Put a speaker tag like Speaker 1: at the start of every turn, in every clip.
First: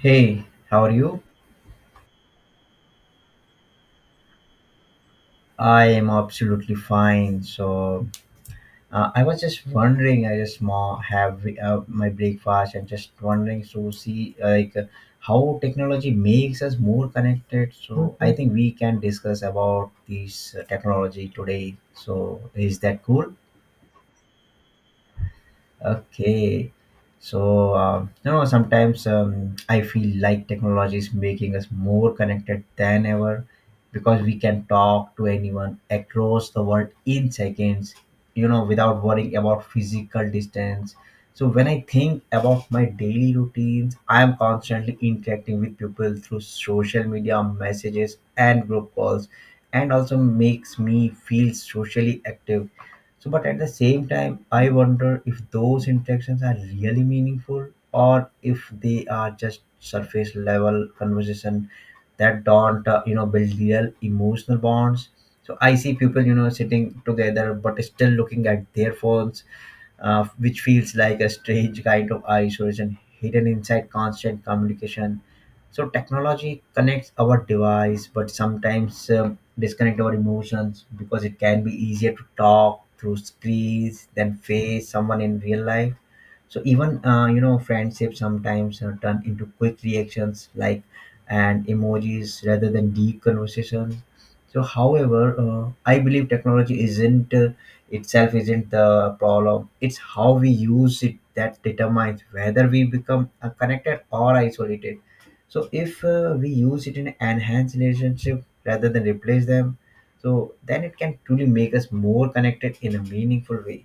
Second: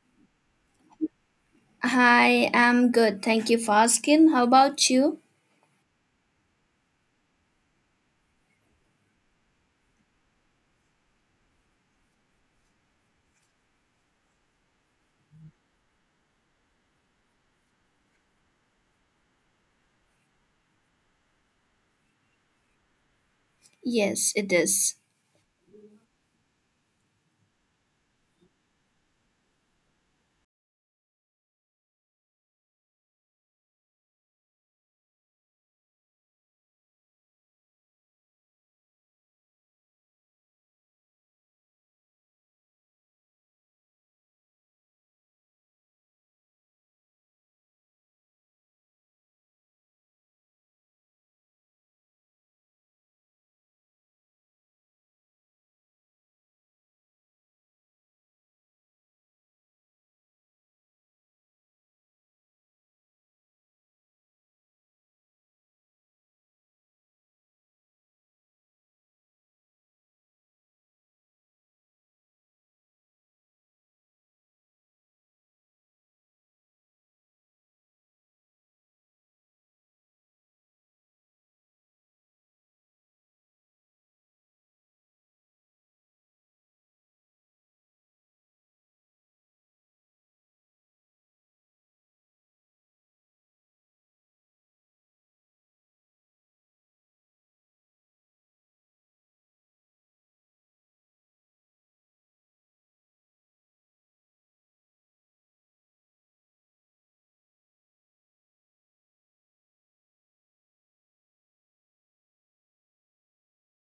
Speaker 1: Hey, how are you?
Speaker 2: Hi, I'm good. Thank you for asking. How about you?
Speaker 1: I am absolutely fine. So, I was just wondering. I just ma have my breakfast and just wondering. So, see like how technology makes us more connected. So, I think we can discuss about this technology today. So, is that cool?
Speaker 2: Yes, it is.
Speaker 1: Okay. So, you know, sometimes I feel like technology is making us more connected than ever because we can talk to anyone across the world in seconds, you know, without worrying about physical distance. So, when I think about my daily routines, I am constantly interacting with people through social media, messages, and group calls, and also makes me feel socially active so, but at the same time, I wonder if those interactions are really meaningful or if they are just surface level conversation that don't, you know, build real emotional bonds. So I see people, you know, sitting together but still looking at their phones, which feels like a strange kind of isolation hidden inside constant communication. So technology connects our device but sometimes disconnect our emotions because it can be easier to talk through screens than face someone in real life. So even you know, friendships sometimes are turned into quick reactions like and emojis rather than deep conversations. So however, I believe technology isn't itself isn't the problem. It's how we use it that determines whether we become connected or isolated. So if we use it in enhance relationship rather than replace them, so then it can truly make us more connected in a meaningful way.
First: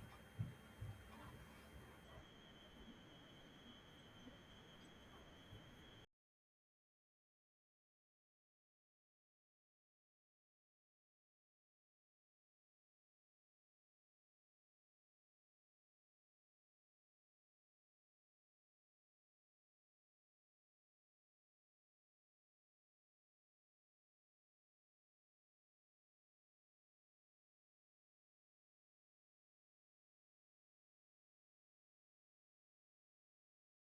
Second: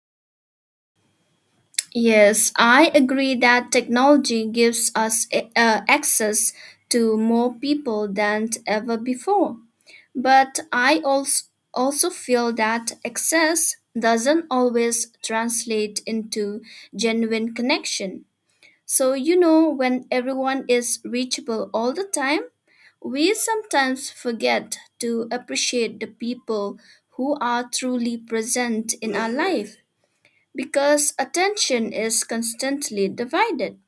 Speaker 2: Yes, I agree that technology gives us access to more people than ever before. But also feel that access doesn't always translate into genuine connection. So, you know, when everyone is reachable all the time, we sometimes forget to appreciate the people who are truly present in our life because attention is constantly divided.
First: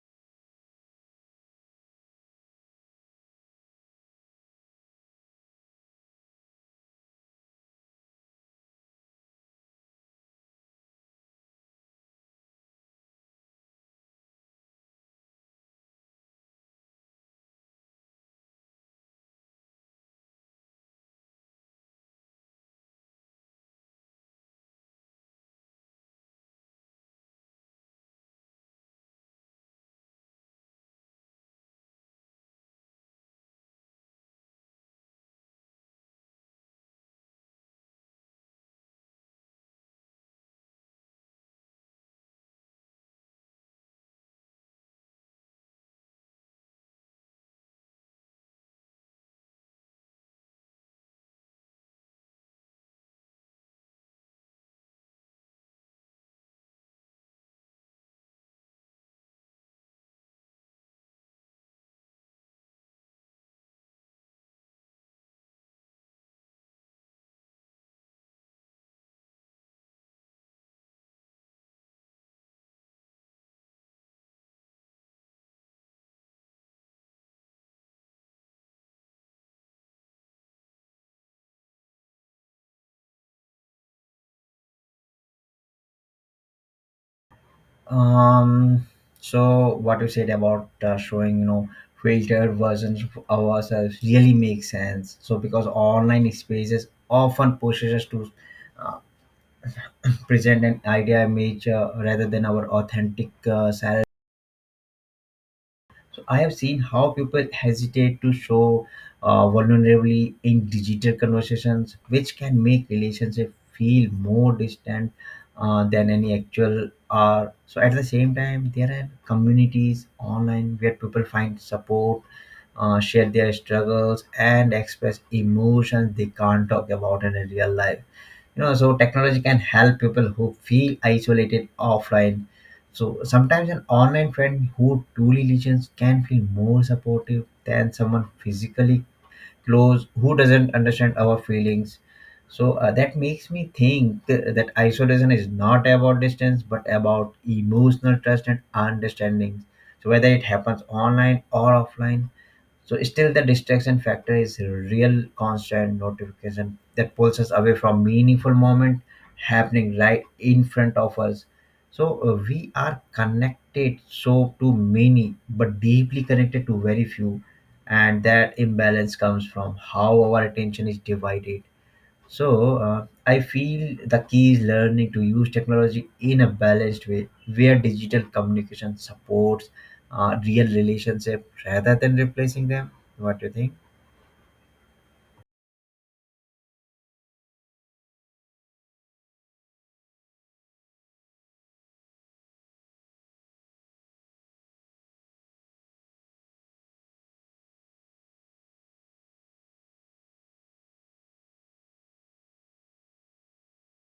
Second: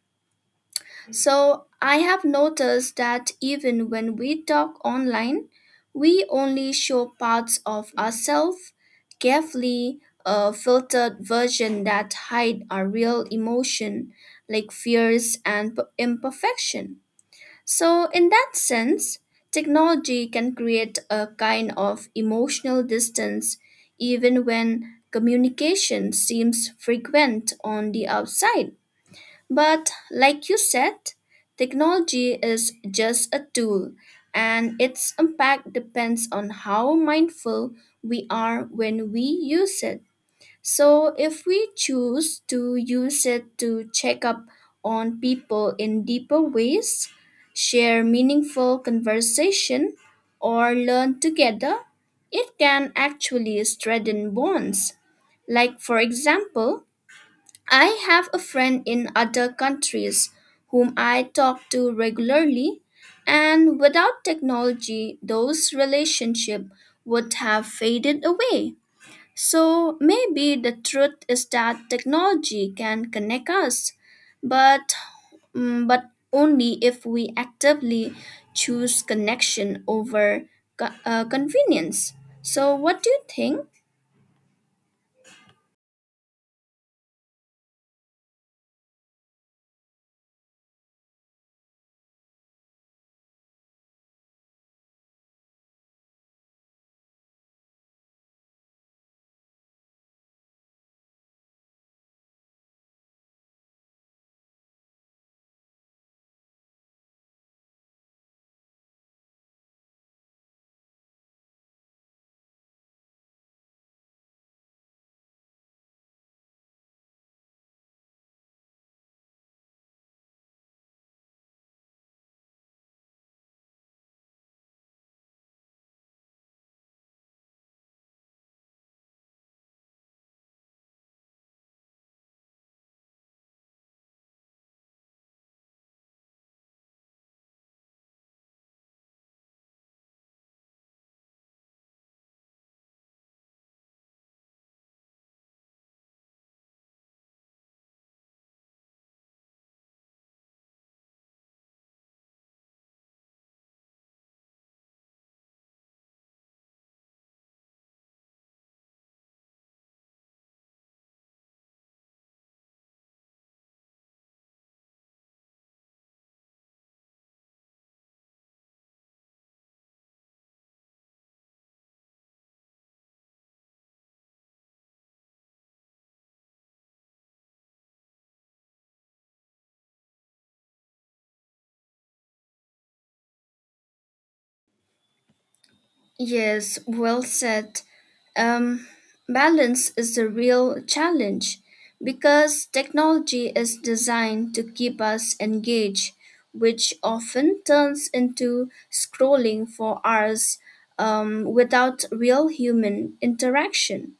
Speaker 2: So I have noticed that even when we talk online, we only show parts of ourselves, carefully a filtered version that hide our real emotion, like fears and imperfection. So in that sense, technology can create a kind of emotional distance even when communication seems frequent on the outside. But like you said, technology is just a tool and its impact depends on how mindful we are when we use it. So if we choose to use it to check up on people in deeper ways, share meaningful conversation, or learn together, it can actually strengthen bonds. Like, for example, I have a friend in other countries whom I talk to regularly, and without technology, those relationships would have faded away. So maybe the truth is that technology can connect us, but but only if we actively choose connection over convenience. So what do you think?
Speaker 1: Um. So what you said about showing, you know, filtered versions of ourselves really makes sense. So because online spaces often pushes us to uh, present an idea image rather than our authentic self. So I have seen how people hesitate to show vulnerability in digital conversations, which can make relationship feel more distant than any actual are. So at the same time, there are communities online where people find support, share their struggles, and express emotions they can't talk about in real life. You know, so technology can help people who feel isolated offline. So sometimes an online friend who truly listens can feel more supportive than someone physically close who doesn't understand our feelings. So that makes me think that isolation is not about distance but about emotional trust and understanding. So whether it happens online or offline, so still the distraction factor is real constant notification that pulls us away from meaningful moment happening right in front of us. So we are connected so to many, but deeply connected to very few, and that imbalance comes from how our attention is divided. So I feel the key is learning to use technology in a balanced way, where digital communication supports real relationship rather than replacing them. What do you think?
Speaker 2: Yes, well said. Um, Balance is the real challenge because technology is designed to keep us engaged, which often turns into scrolling for hours without real human interaction.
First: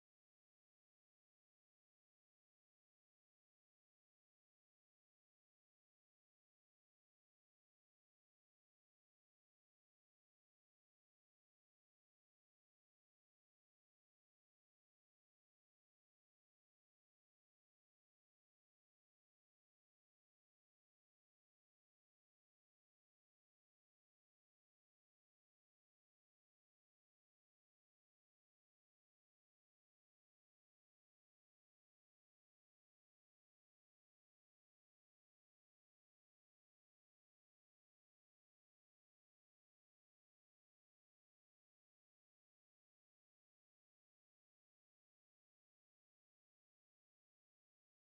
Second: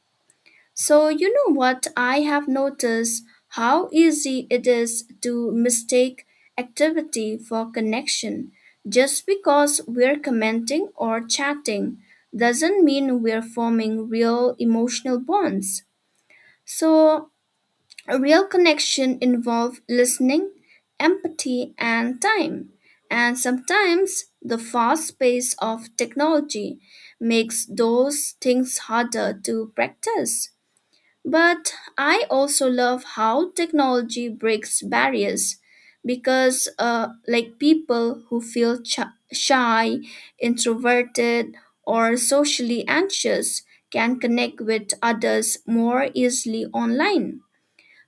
Speaker 2: So, you know what I have noticed? How easy it is to mistake activity for connection. Just because we're commenting or chatting doesn't mean we're forming real emotional bonds. So, a real connection involves listening, empathy, and time. And sometimes the fast pace of technology makes those things harder to practice. But I also love how technology breaks barriers because, like people who feel shy, introverted, or socially anxious can connect with others more easily online.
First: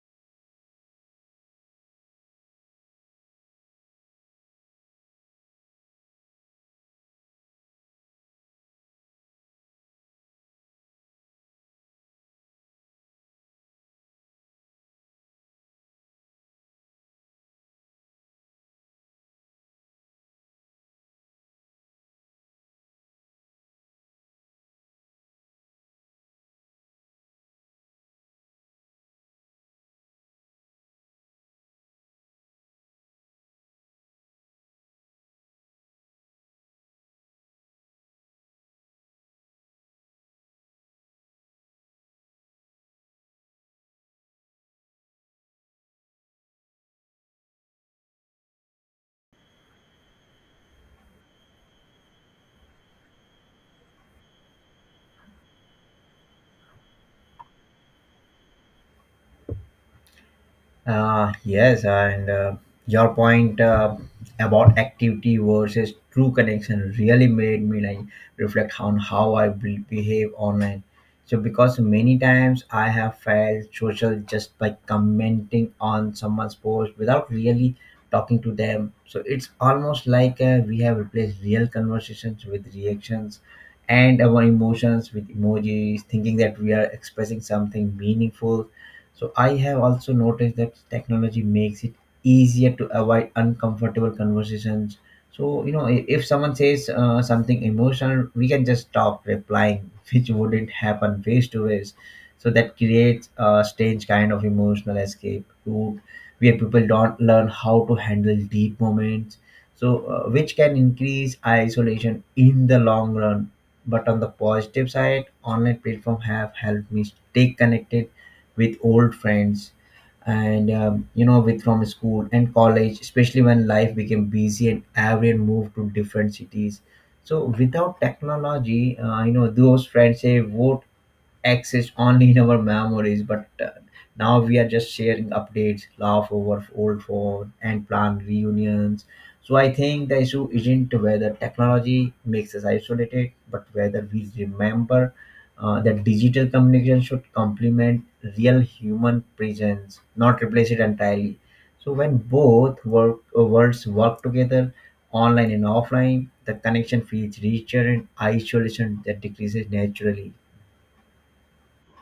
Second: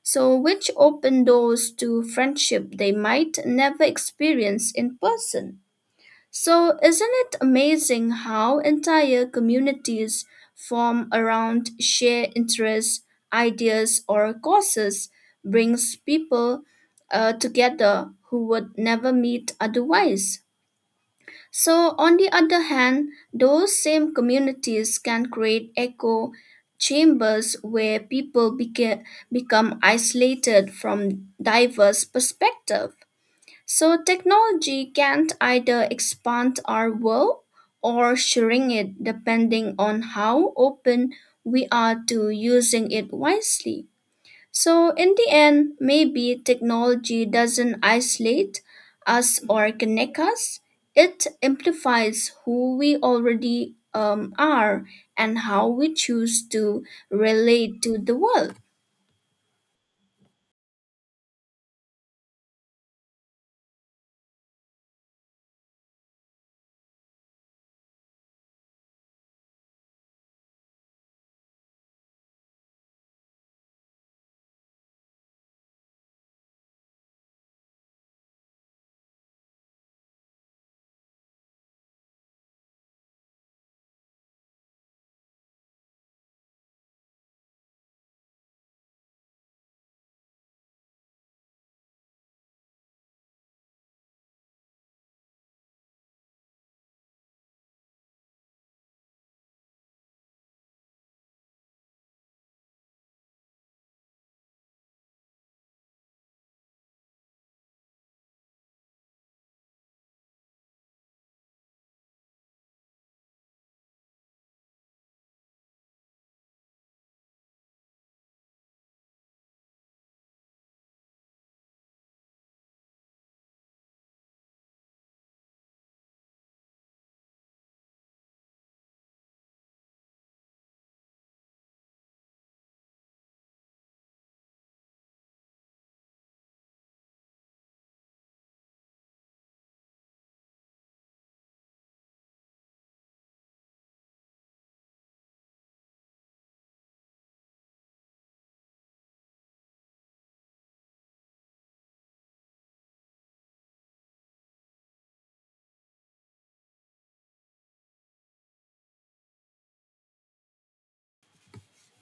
Speaker 2: So, which open doors to friendship they might never experience in person. So, isn't it amazing how entire communities form around shared interests, ideas, or causes brings people together who would never meet otherwise? So, on the other hand, those same communities can create echo chambers where people become isolated from diverse perspectives. So technology can either expand our world or shrink it depending on how open we are to using it wisely. So in the end, maybe technology doesn't isolate us or connect us. It amplifies who we already are and how we choose to relate to the world.
Speaker 1: Yes, and your point about activity versus true connection really made me like reflect on how I behave online. So because many times I have felt social just by commenting on someone's post without really talking to them. So it's almost like we have replaced real conversations with reactions and our emotions with emojis, thinking that we are expressing something meaningful. So I have also noticed that technology makes it easier to avoid uncomfortable conversations. So you know, if someone says something emotional, we can just stop replying, which wouldn't happen face to face. So that creates a strange kind of emotional escape route where people don't learn how to handle deep moments. So which can increase isolation in the long run. But on the positive side, online platform have helped me stay connected with old friends and you know with from school and college, especially when life became busy and everyone moved to different cities. So without technology, you know, those friends say what exist only in our memories, but now we are just sharing updates, laugh over old phone, and plan reunions. So I think the issue isn't whether technology makes us isolated, but whether we remember that digital communication should complement real human presence, not replace it entirely. So when both worlds work together, online and offline, the connection feels richer and isolation that decreases naturally.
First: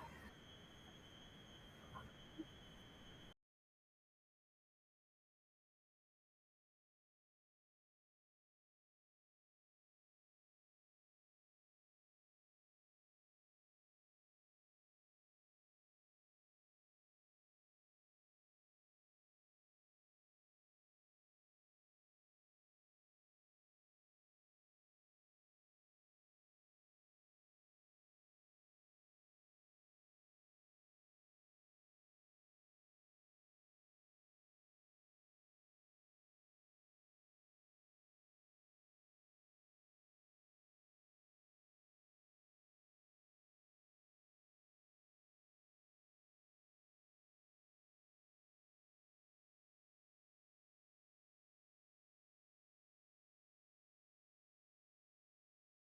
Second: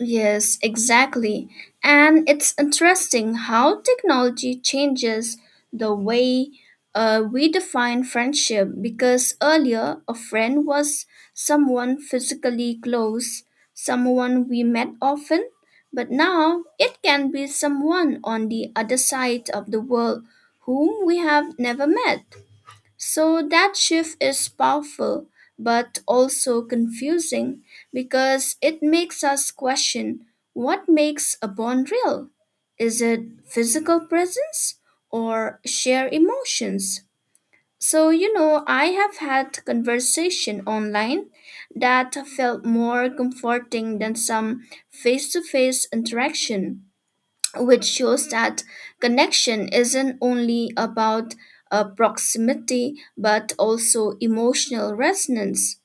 Speaker 2: Yes, exactly. And it's interesting how technology changes the way we define friendship because earlier a friend was someone physically close, someone we met often, but now it can be someone on the other side of the world whom we have never met. So that shift is powerful, but also confusing because it makes us question what makes a bond real? Is it physical presence or shared emotions? So, you know, I have had conversation online that felt more comforting than some face-to-face interaction which shows that connection isn't only about proximity but also emotional resonance.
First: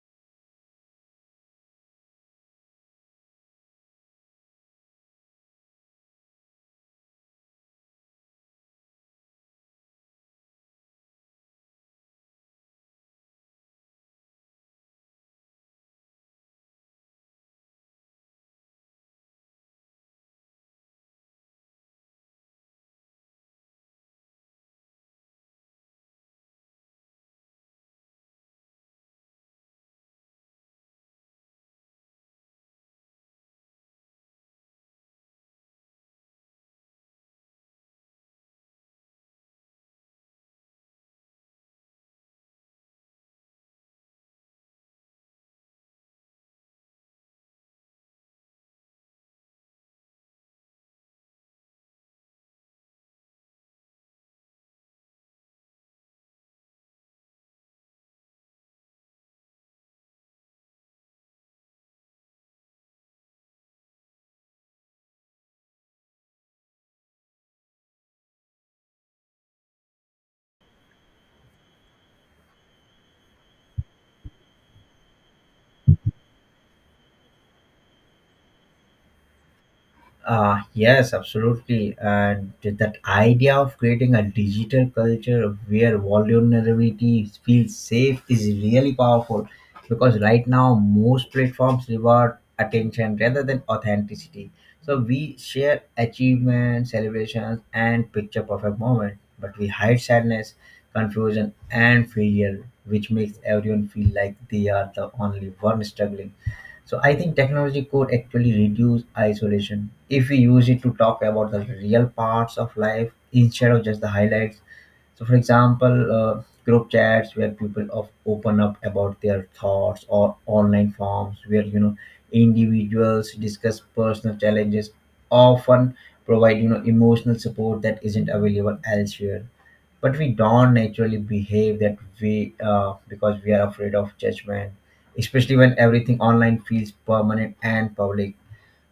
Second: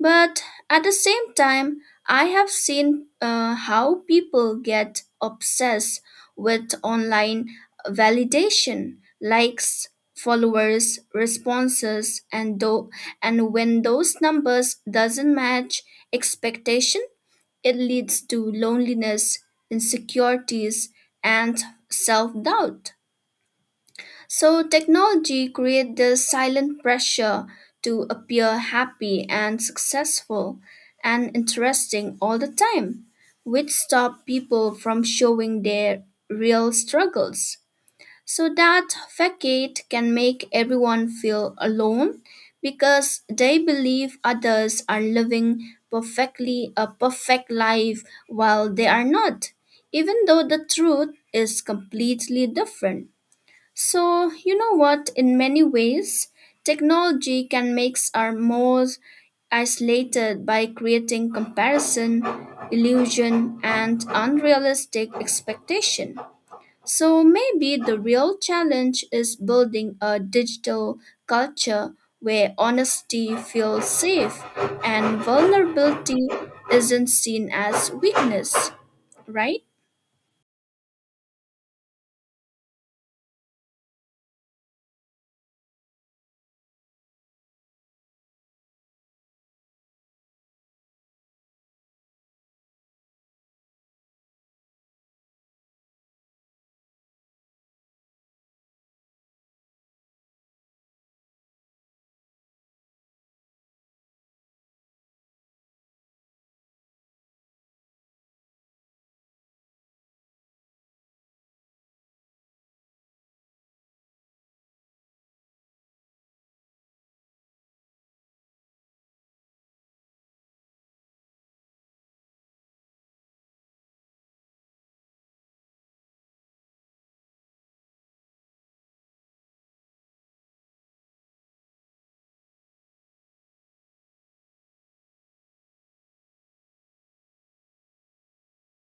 Speaker 2: But at the same time, I have seen how people get obsessed with online validation, likes, followers, responses, and though, and when those numbers doesn't match expectation, it leads to loneliness, insecurities, and self-doubt. So technology creates this silent pressure to appear happy and successful and interesting all the time, which stop people from showing their real struggles. So that facade can make everyone feel alone because they believe others are living perfectly a perfect life while they are not, even though the truth is completely different. So, you know what? In many ways, technology can make our more isolated by creating comparison, illusion, and unrealistic expectation. So, maybe the real challenge is building a digital culture where honesty feels safe and vulnerability isn't seen as weakness, right?
Speaker 1: Yes, absolutely. And that idea of creating a digital culture where vulnerability feels safe is really powerful because right now most platforms reward attention rather than authenticity. So we share achievements, celebrations, and picture perfect moments, but we hide sadness, confusion, and failure, which makes everyone feel like they are the only one struggling. So I think technology could actually reduce isolation if we use it to talk about the real parts of life instead of just the highlights. So, for example, group chats where people of open up about their thoughts, or online forums where you know individuals discuss personal challenges, often provide, you know, emotional support that isn't available elsewhere. But we don't naturally behave that way because we are afraid of judgment, especially when everything online feels permanent and public.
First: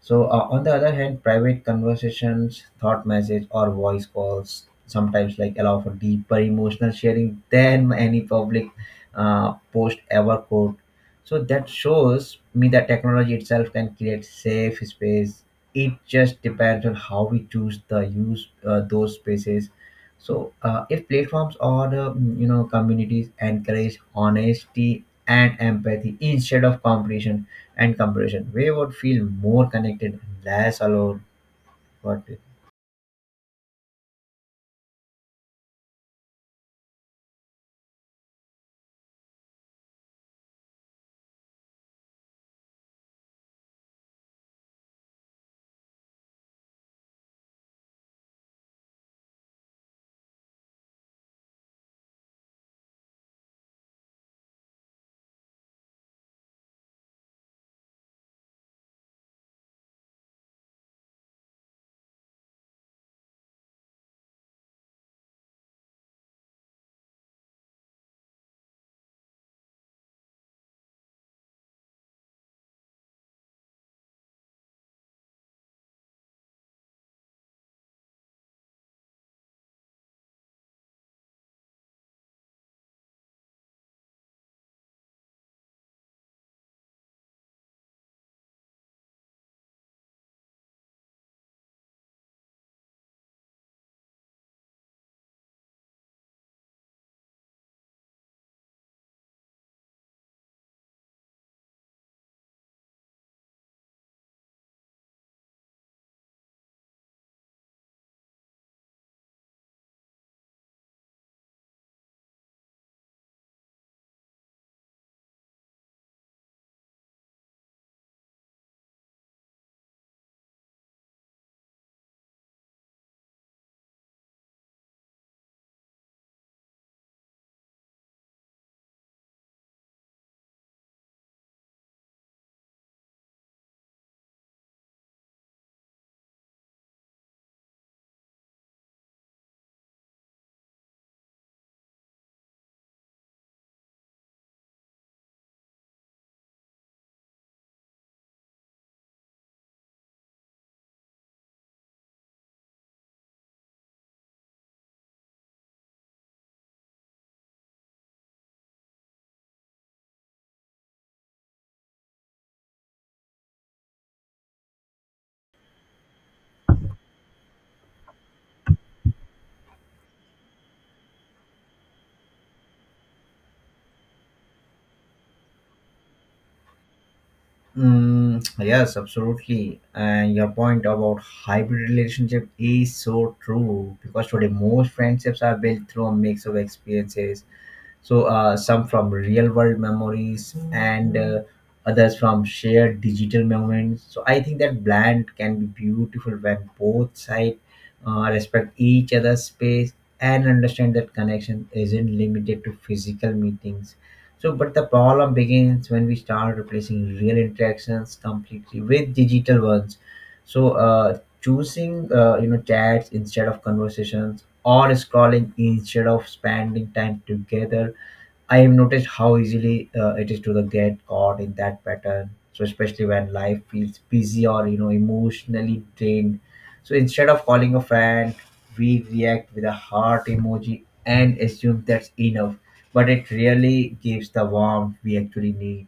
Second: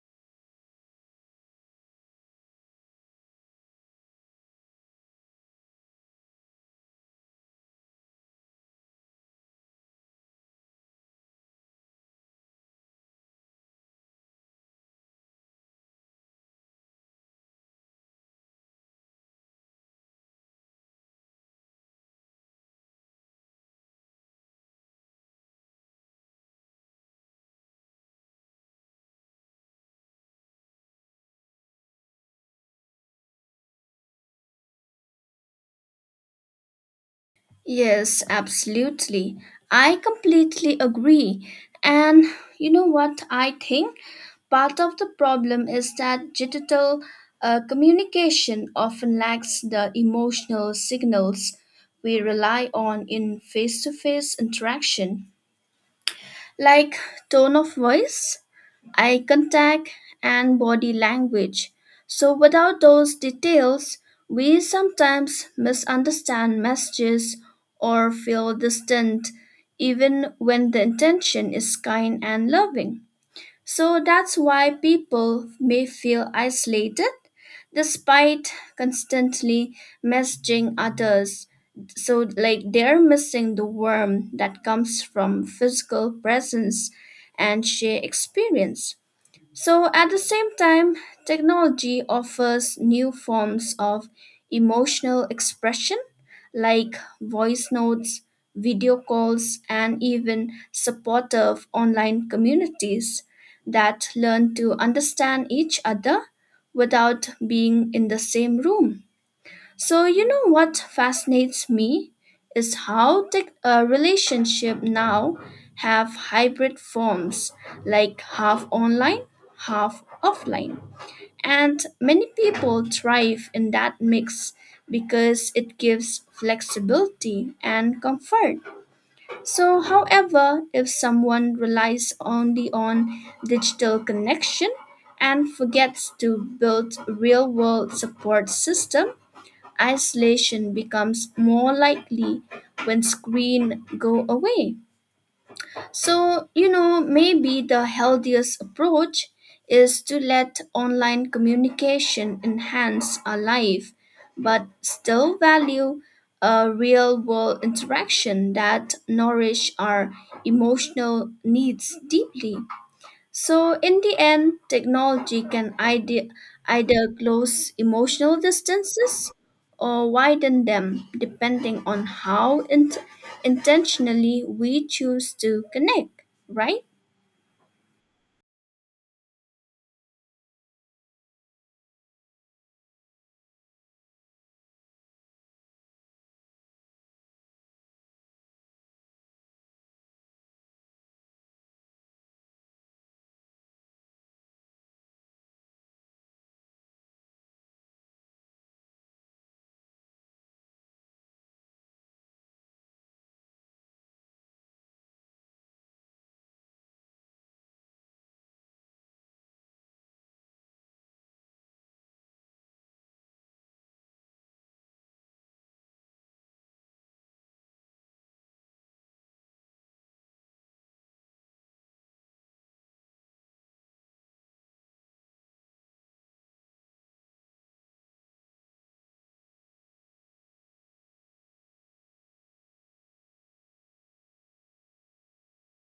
Speaker 1: So, on the other hand, private conversations, thought message, or voice calls sometimes like allow for deeper emotional sharing than any public post ever could. So that shows me that technology itself can create safe space. It just depends on how we choose the use those spaces. So if platforms or the you know, communities encourage honesty and empathy instead of competition and comparison, we would feel more connected and less alone. What?
Speaker 2: Yes, absolutely. I completely agree. And you know what I think? Part of the problem is that digital communication often lacks the emotional signals we rely on in face to face interaction like tone of voice, eye contact, and body language. So, without those details, we sometimes misunderstand messages or feel distant, even when the intention is kind and loving. So that's why people may feel isolated despite constantly messaging others. So, like, they're missing the warmth that comes from physical presence and shared experience. So, at the same time, technology offers new forms of emotional expression like voice notes, video calls, and even supportive online communities that learn to understand each other without being in the same room. So, you know what fascinates me is how the relationship now have hybrid forms like half online, half offline. And many people thrive in that mix because it gives flexibility and comfort. So, however, if someone relies only on digital connection and forgets to build real world support system, isolation becomes more likely when screen go away. So you know maybe the healthiest approach is to let online communication enhance our life but still value a real world interaction that nourish our emotional needs deeply. So, in the end, technology can either close emotional distances or widen them, depending on how intentionally we choose to connect, right?
Speaker 1: Mm, yes, absolutely. And your point about hybrid relationship is so true because today most friendships are built through a mix of experiences. So some from real world memories and others from shared digital moments. So I think that blend can be beautiful when both sides respect each other's space and understand that connection isn't limited to physical meetings. So but the problem begins when we start replacing real interactions completely with digital ones. So choosing, you know, chats instead of conversations or scrolling instead of spending time together. I have noticed how easily it is to the get caught in that pattern. So especially when life feels busy or you know emotionally drained. So instead of calling a friend, we react with a heart emoji and assume that's enough. But it really gives the warmth we actually need.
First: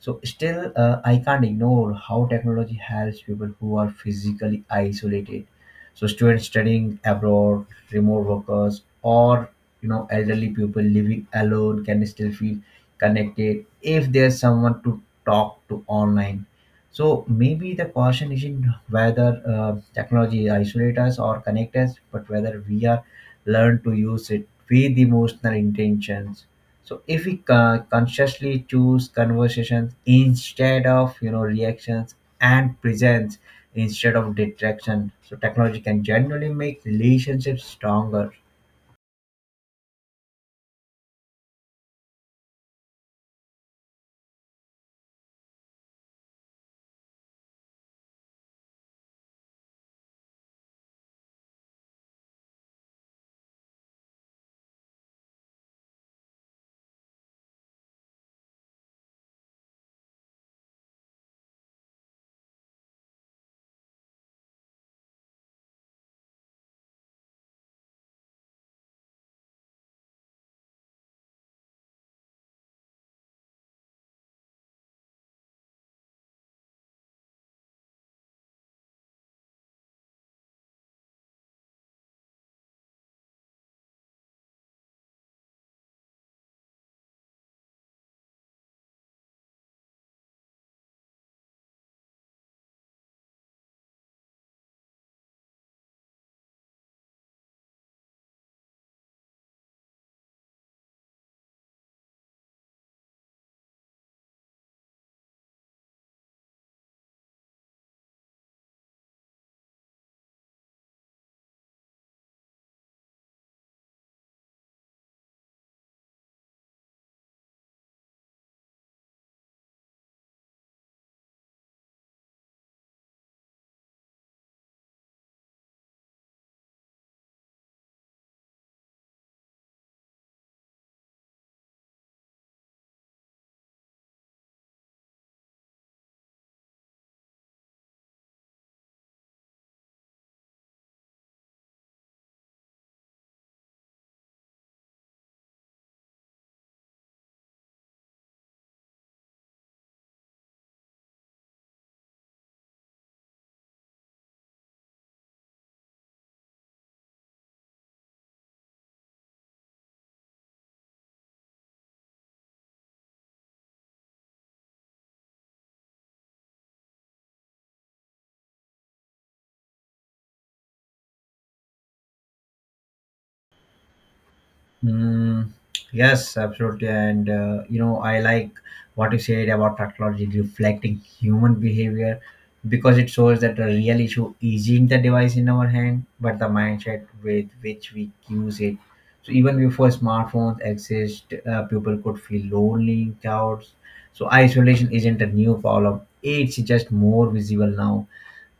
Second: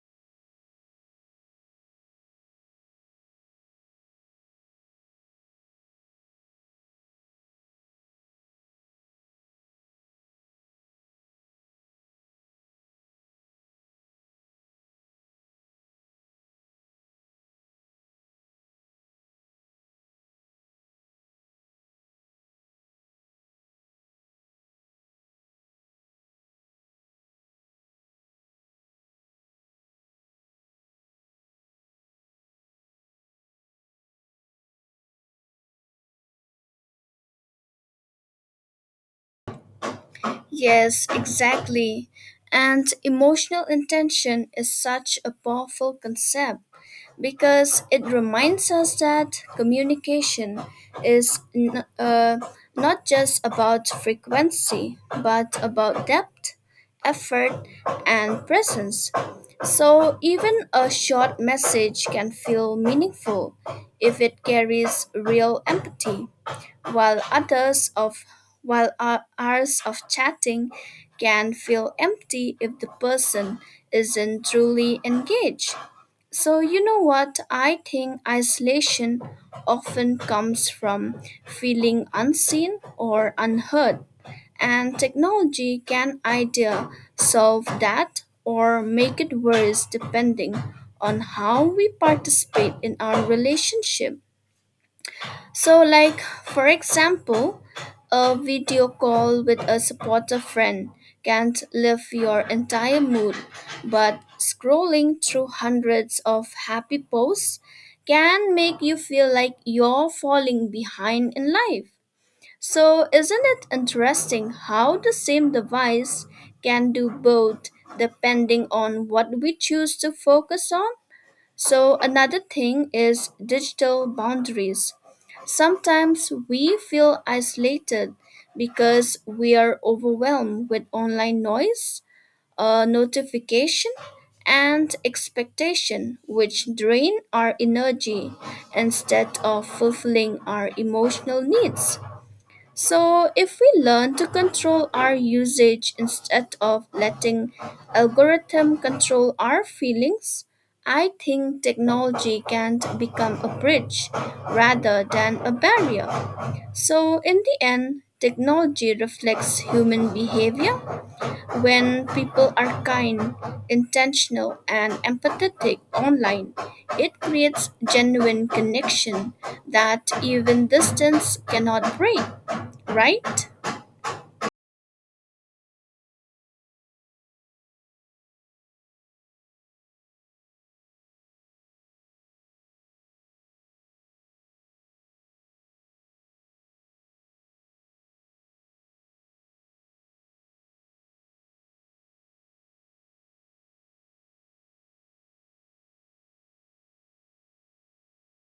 Speaker 1: So still, I can't ignore how technology helps people who are physically isolated. So students studying abroad, remote workers, or you know elderly people living alone can still feel connected if there's someone to talk to online. So maybe the question isn't whether technology isolates us or connects us, but whether we are learn to use it with emotional intentions. So if we consciously choose conversations instead of you know reactions and presence instead of detraction, so technology can generally make relationships stronger.
Speaker 2: Yes, exactly. And emotional intention is such a powerful concept because it reminds us that communication is not just about frequency, but about depth, effort, and presence. So, even a short message can feel meaningful if it carries real empathy while others of while hou- hours of chatting can feel empty if the person isn't truly engaged. So, you know what? I think isolation often comes from feeling unseen or unheard, and technology can either solve that or make it worse depending on how we participate in our relationship. So, like for example, a video call with a supportive friend can't lift your entire mood, but scrolling through hundreds of happy posts can make you feel like you're falling behind in life. So, isn't it interesting how the same device can do both depending on what we choose to focus on? So, another thing is digital boundaries. Sometimes we feel isolated because we are overwhelmed with online noise, notification, and expectation, which drain our energy instead of fulfilling our emotional needs. So, if we learn to control our usage instead of letting algorithm control our feelings, I think technology can become a bridge rather than a barrier. So, in the end, technology reflects human behavior. When people are kind, intentional, and empathetic online, it creates genuine connection that even distance cannot break, right?
Speaker 1: Mm, yes, absolutely. And you know, I like what you said about technology reflecting human behavior because it shows that the real issue isn't the device in our hand, but the mindset with which we use it. So even before smartphones exist, people could feel lonely in crowds. So isolation isn't a new problem; it's just more visible now.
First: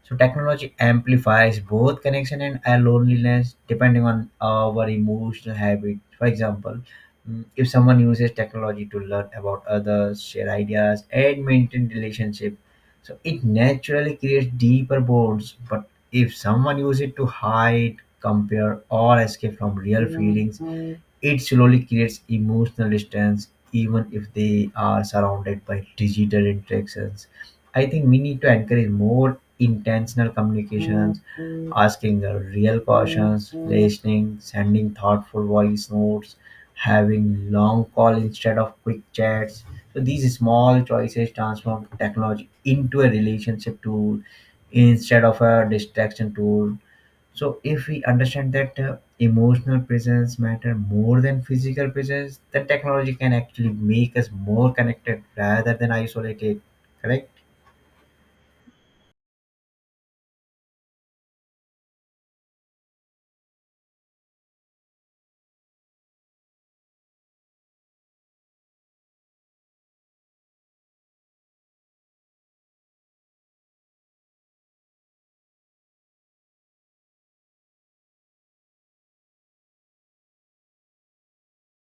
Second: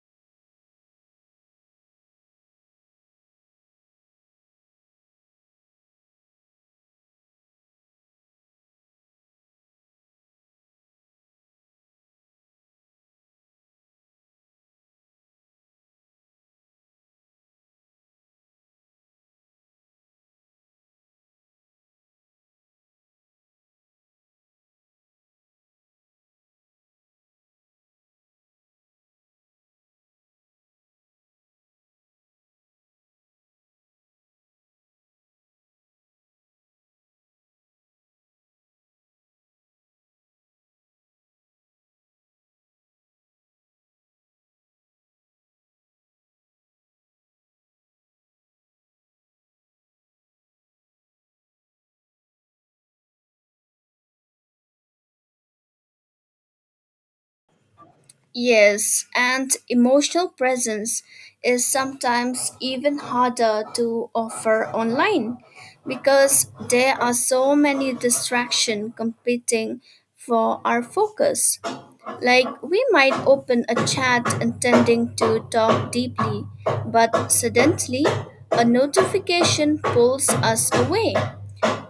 Speaker 1: So technology amplifies both connection and loneliness depending on our emotional habit. For example, if someone uses technology to learn about others, share ideas, and maintain relationship, so it naturally creates deeper bonds. But if someone uses it to hide, compare, or escape from real feelings, it slowly creates emotional distance even if they are surrounded by digital interactions. I think we need to encourage more intentional communications, asking the real questions, listening, sending thoughtful voice notes, having long call instead of quick chats. So these small choices transform technology into a relationship tool instead of a distraction tool. So if we understand that emotional presence matter more than physical presence, then technology can actually make us more connected rather than isolated. Correct?
Speaker 2: Yes, and emotional presence is sometimes even harder to offer online because there are so many distractions competing for our focus. Like we might open a chat intending to talk deeply, but suddenly a notification pulls us away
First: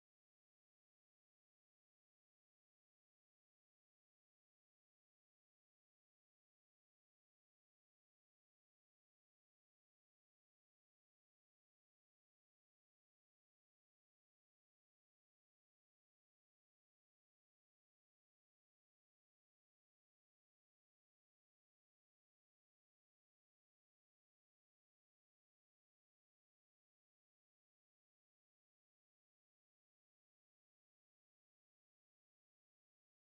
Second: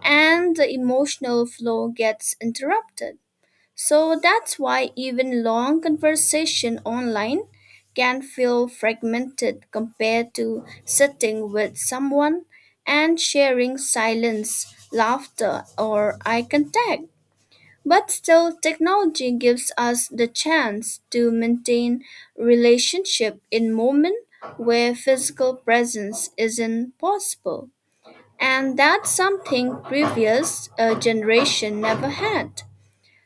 Speaker 2: and the emotional flow gets interrupted. So that's why even long conversation online can feel fragmented compared to sitting with someone and sharing silence, laughter, or eye contact. But still, technology gives us the chance to maintain relationship in moment where physical presence isn't possible. And that's something previous generation never had.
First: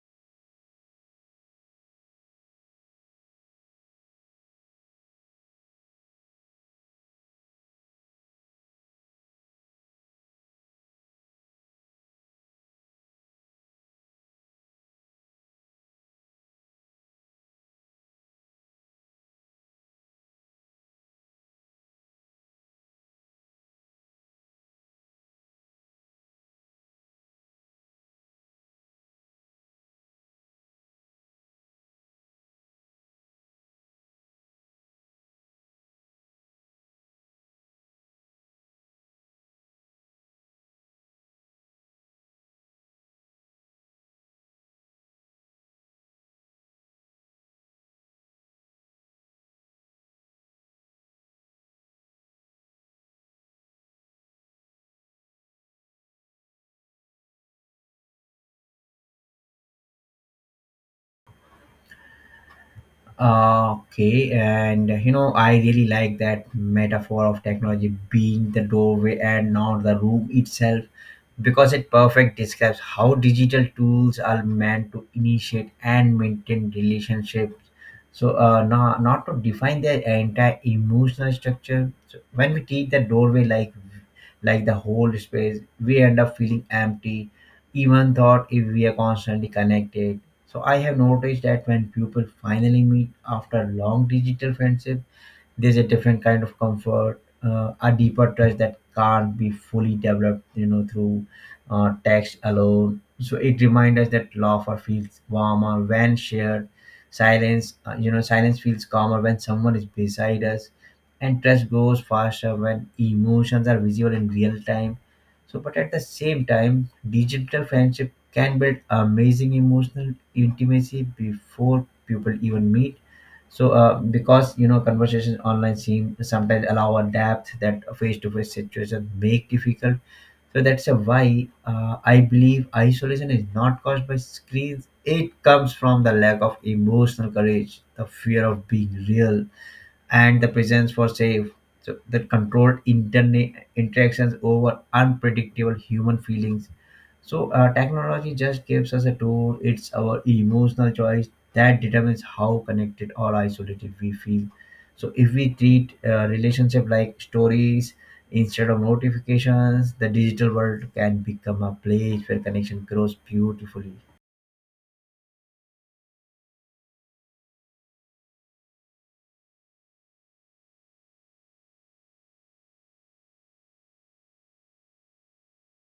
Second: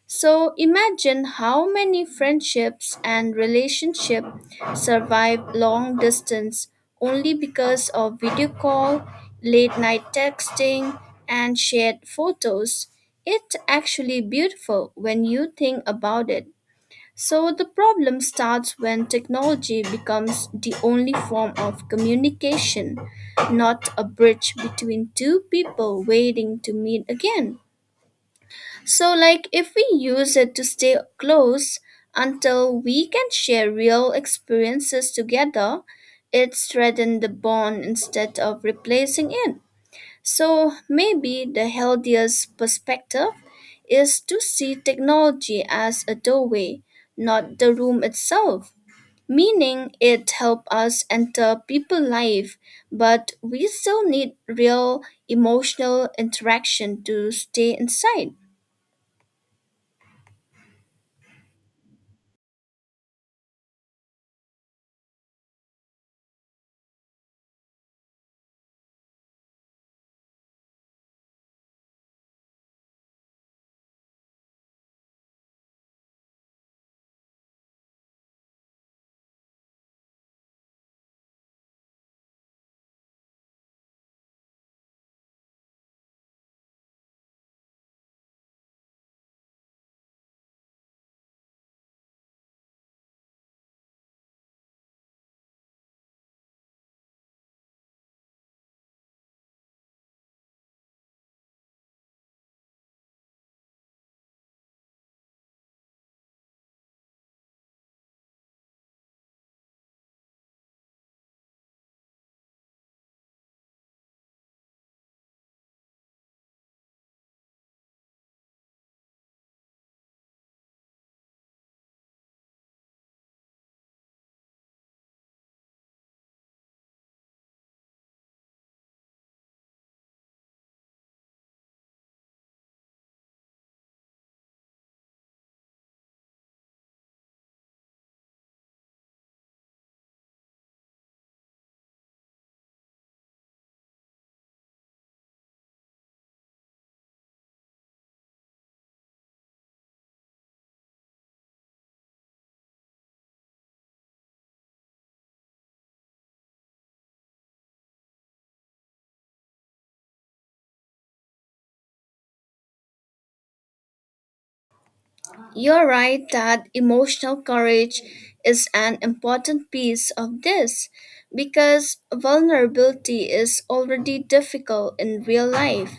Speaker 2: So imagine how many friendships and relationships survive long distance only because of video call, late night texting, and shared photos. It's actually beautiful when you think about it. So the problem starts when technology becomes the only form of communication, not a bridge between two people waiting to meet again. So, like, if we use it to stay close until we can share real experiences together, it strengthens the bond instead of replacing it. So, maybe the healthiest perspective is to see technology as a doorway, not the room itself. Meaning it helps us enter people's life, but we still need real emotional interaction to stay inside.
Speaker 1: Okay, and you know, I really like that metaphor of technology being the doorway and not the room itself because it perfect describes how digital tools are meant to initiate and maintain relationships. So, not, not to define their entire emotional structure. So when we treat the doorway like the whole space, we end up feeling empty, even thought if we are constantly connected. So I have noticed that when people finally meet after long digital friendship, there's a different kind of comfort, a deeper trust that can't be fully developed, you know, through text alone. So it reminds us that laughter feels warmer when shared. Silence, you know, silence feels calmer when someone is beside us, and trust grows faster when emotions are visible in real time. So, but at the same time, digital friendship can build amazing emotional intimacy before people even meet. So because you know conversations online seem sometimes allow a depth that face-to-face situation make difficult. So that's a why I believe isolation is not caused by screens. It comes from the lack of emotional courage, the fear of being real and the presence for safe. So that controlled interactions over unpredictable human feelings. So technology just gives us a tool. It's our emotional choice that determines how connected or isolated we feel. So if we treat relationship like stories instead of notifications, the digital world can become a place where connection grows beautifully.
Speaker 2: You're right that emotional courage is an important piece of this because vulnerability is already difficult in real life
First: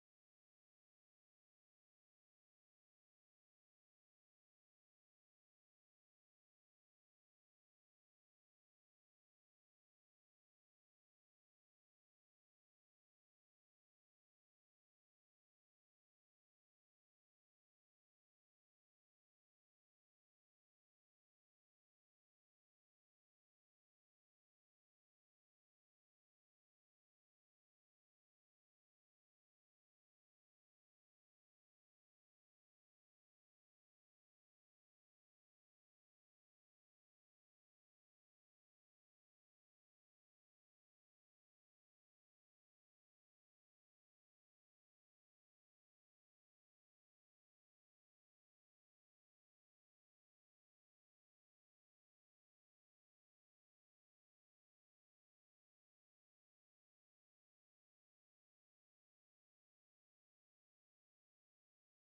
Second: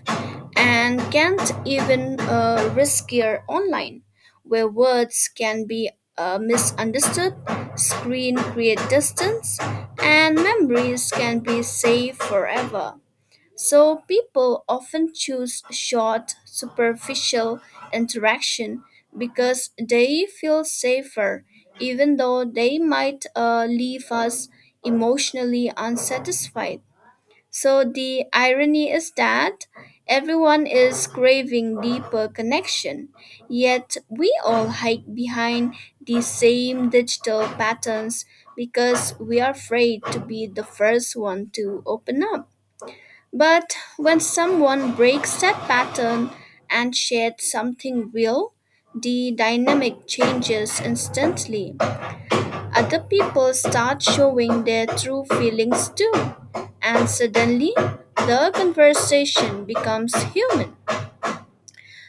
Speaker 2: and can't even riskier online where words can be misunderstood, screen create distance, and memories can be saved forever. So people often choose short, superficial interaction because they feel safer, even though they might leave us emotionally unsatisfied. So the irony is that everyone is craving deeper connection, yet we all hide behind the same digital patterns because we are afraid to be the first one to open up. But when someone breaks that pattern and shares something real, the dynamic changes instantly. Other people start showing their true feelings too, and suddenly the conversation becomes human.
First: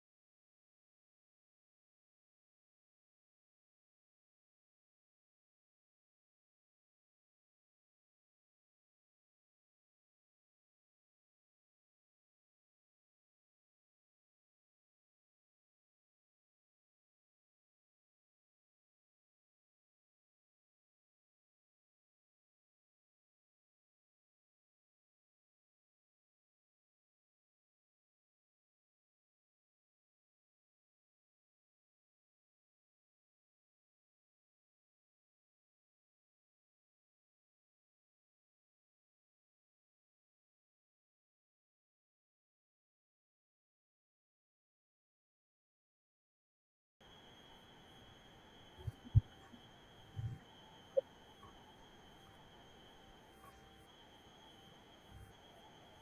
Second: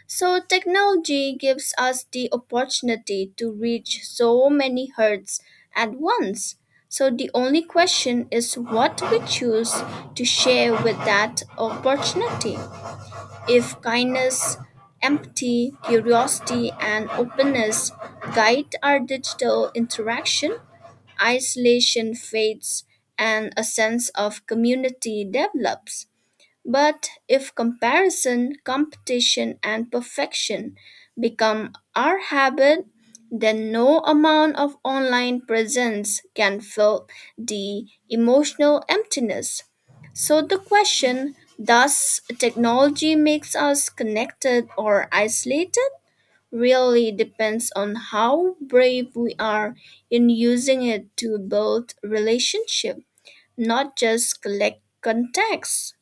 Speaker 2: So, technology gives us the opportunity to reach so many hertz at once. So, the only question is what we choose to share with that opportunity. If kindness, empathy, curiosity, and openness guide our digital interaction, isolation fades and a sense of community develops. But if comparison, competition, and perfection become our habit, then no amount of online presence can fill the emotional emptiness. So the question, does technology makes us connected or isolated? Really depends on how brave we are in using it to build relationship, not just collect contacts.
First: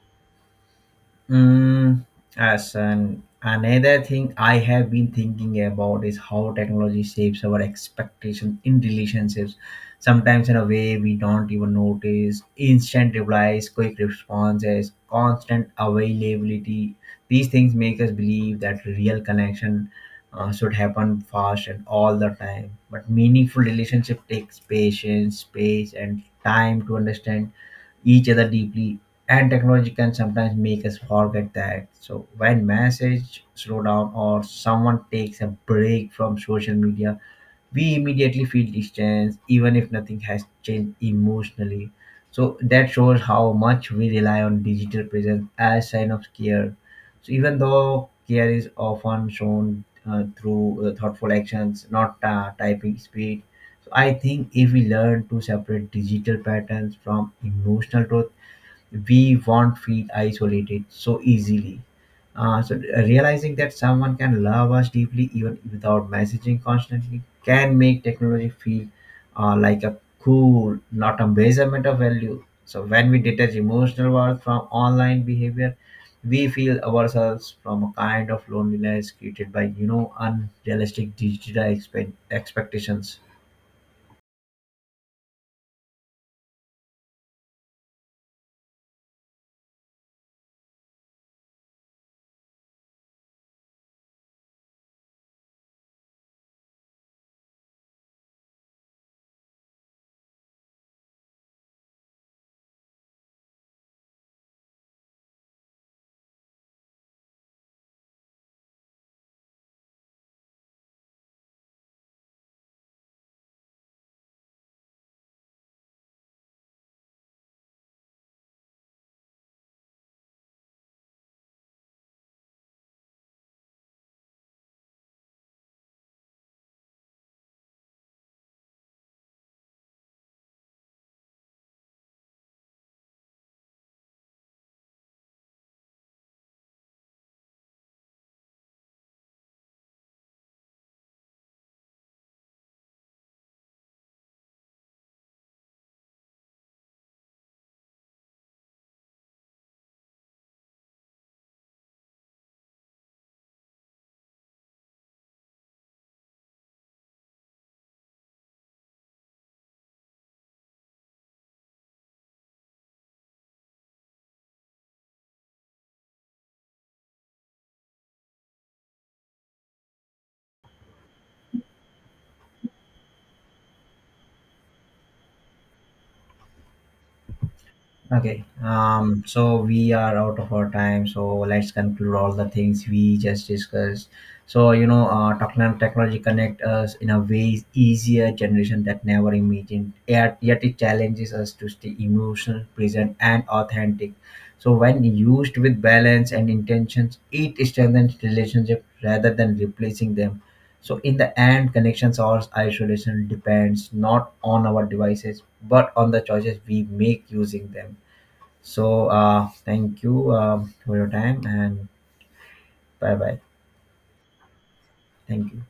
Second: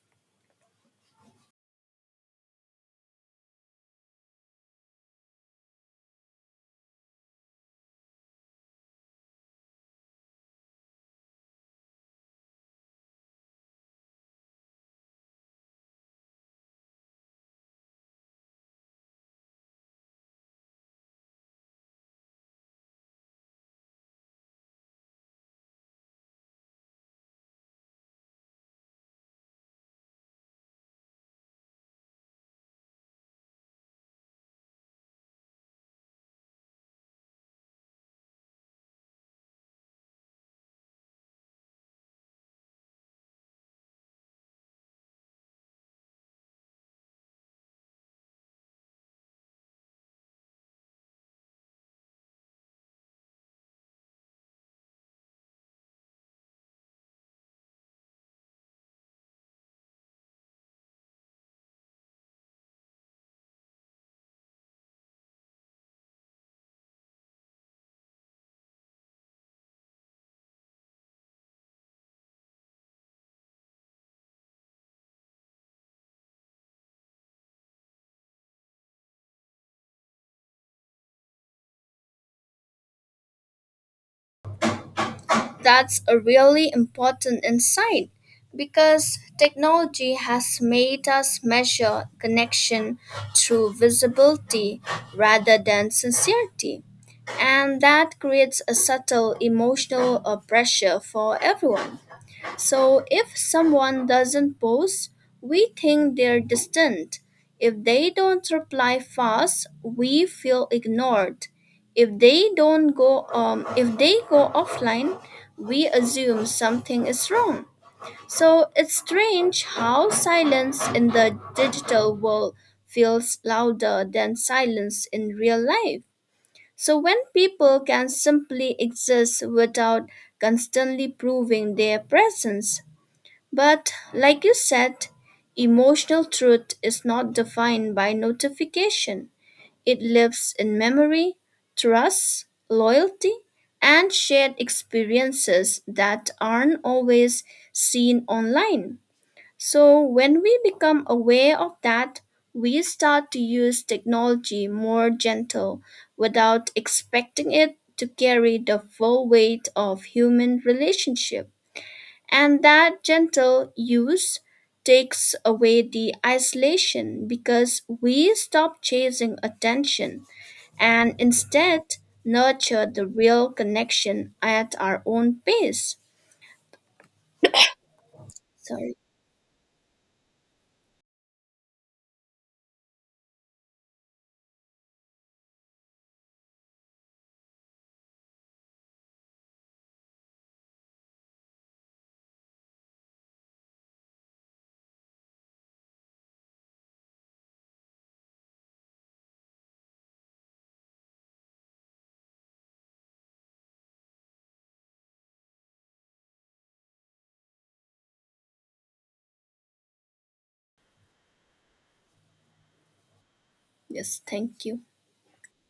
Speaker 1: Mm, as an another thing I have been thinking about is how technology shapes our expectation in relationships. Sometimes in a way we don't even notice. Instant replies, quick responses, constant availability. These things make us believe that real connection should happen fast and all the time. But meaningful relationship takes patience, space, and time to understand each other deeply, and technology can sometimes make us forget that. So when message slow down or someone takes a break from social media, we immediately feel distance even if nothing has changed emotionally. So that shows how much we rely on digital presence as sign of care. So even though care is often shown through thoughtful actions, not typing speed. So I think if we learn to separate digital patterns from emotional truth, we won't feel isolated so easily. So realizing that someone can love us deeply even without messaging constantly can make technology feel like a cool, not a measurement of value. So when we detach emotional worth from online behavior, we feel ourselves from a kind of loneliness created by you know unrealistic digital expectations.
Speaker 2: That's a really important insight because technology has made us measure connection through visibility rather than sincerity. And that creates a subtle emotional pressure for everyone. So if someone doesn't post, we think they're distant. If they don't reply fast, we feel ignored. If they don't go if they go offline, we assume something is wrong. So it's strange how silence in the digital world feels louder than silence in real life. So when people can simply exist without constantly proving their presence, but, like you said, emotional truth is not defined by notification. It lives in memory, trust, loyalty, and shared experiences that aren't always seen online. So, when we become aware of that, we start to use technology more gentle without expecting it to carry the full weight of human relationship. And that gentle use takes away the isolation because we stop chasing attention and instead nurture the real connection at our own pace.
Speaker 1: Okay.
Speaker 2: Sorry.
Speaker 1: So we are out of our time. So let's conclude all the things we just discussed. So you know, technology connect us in a way easier generation that never imagined. Yet it challenges us to stay emotional, present, and authentic. So when used with balance and intentions, it strengthens relationship rather than replacing them. So in the end, connections or isolation depends not on our devices but on the choices we make using them. So thank you for your time and bye bye.
Speaker 2: Yes, thank you.
Speaker 1: Thank you.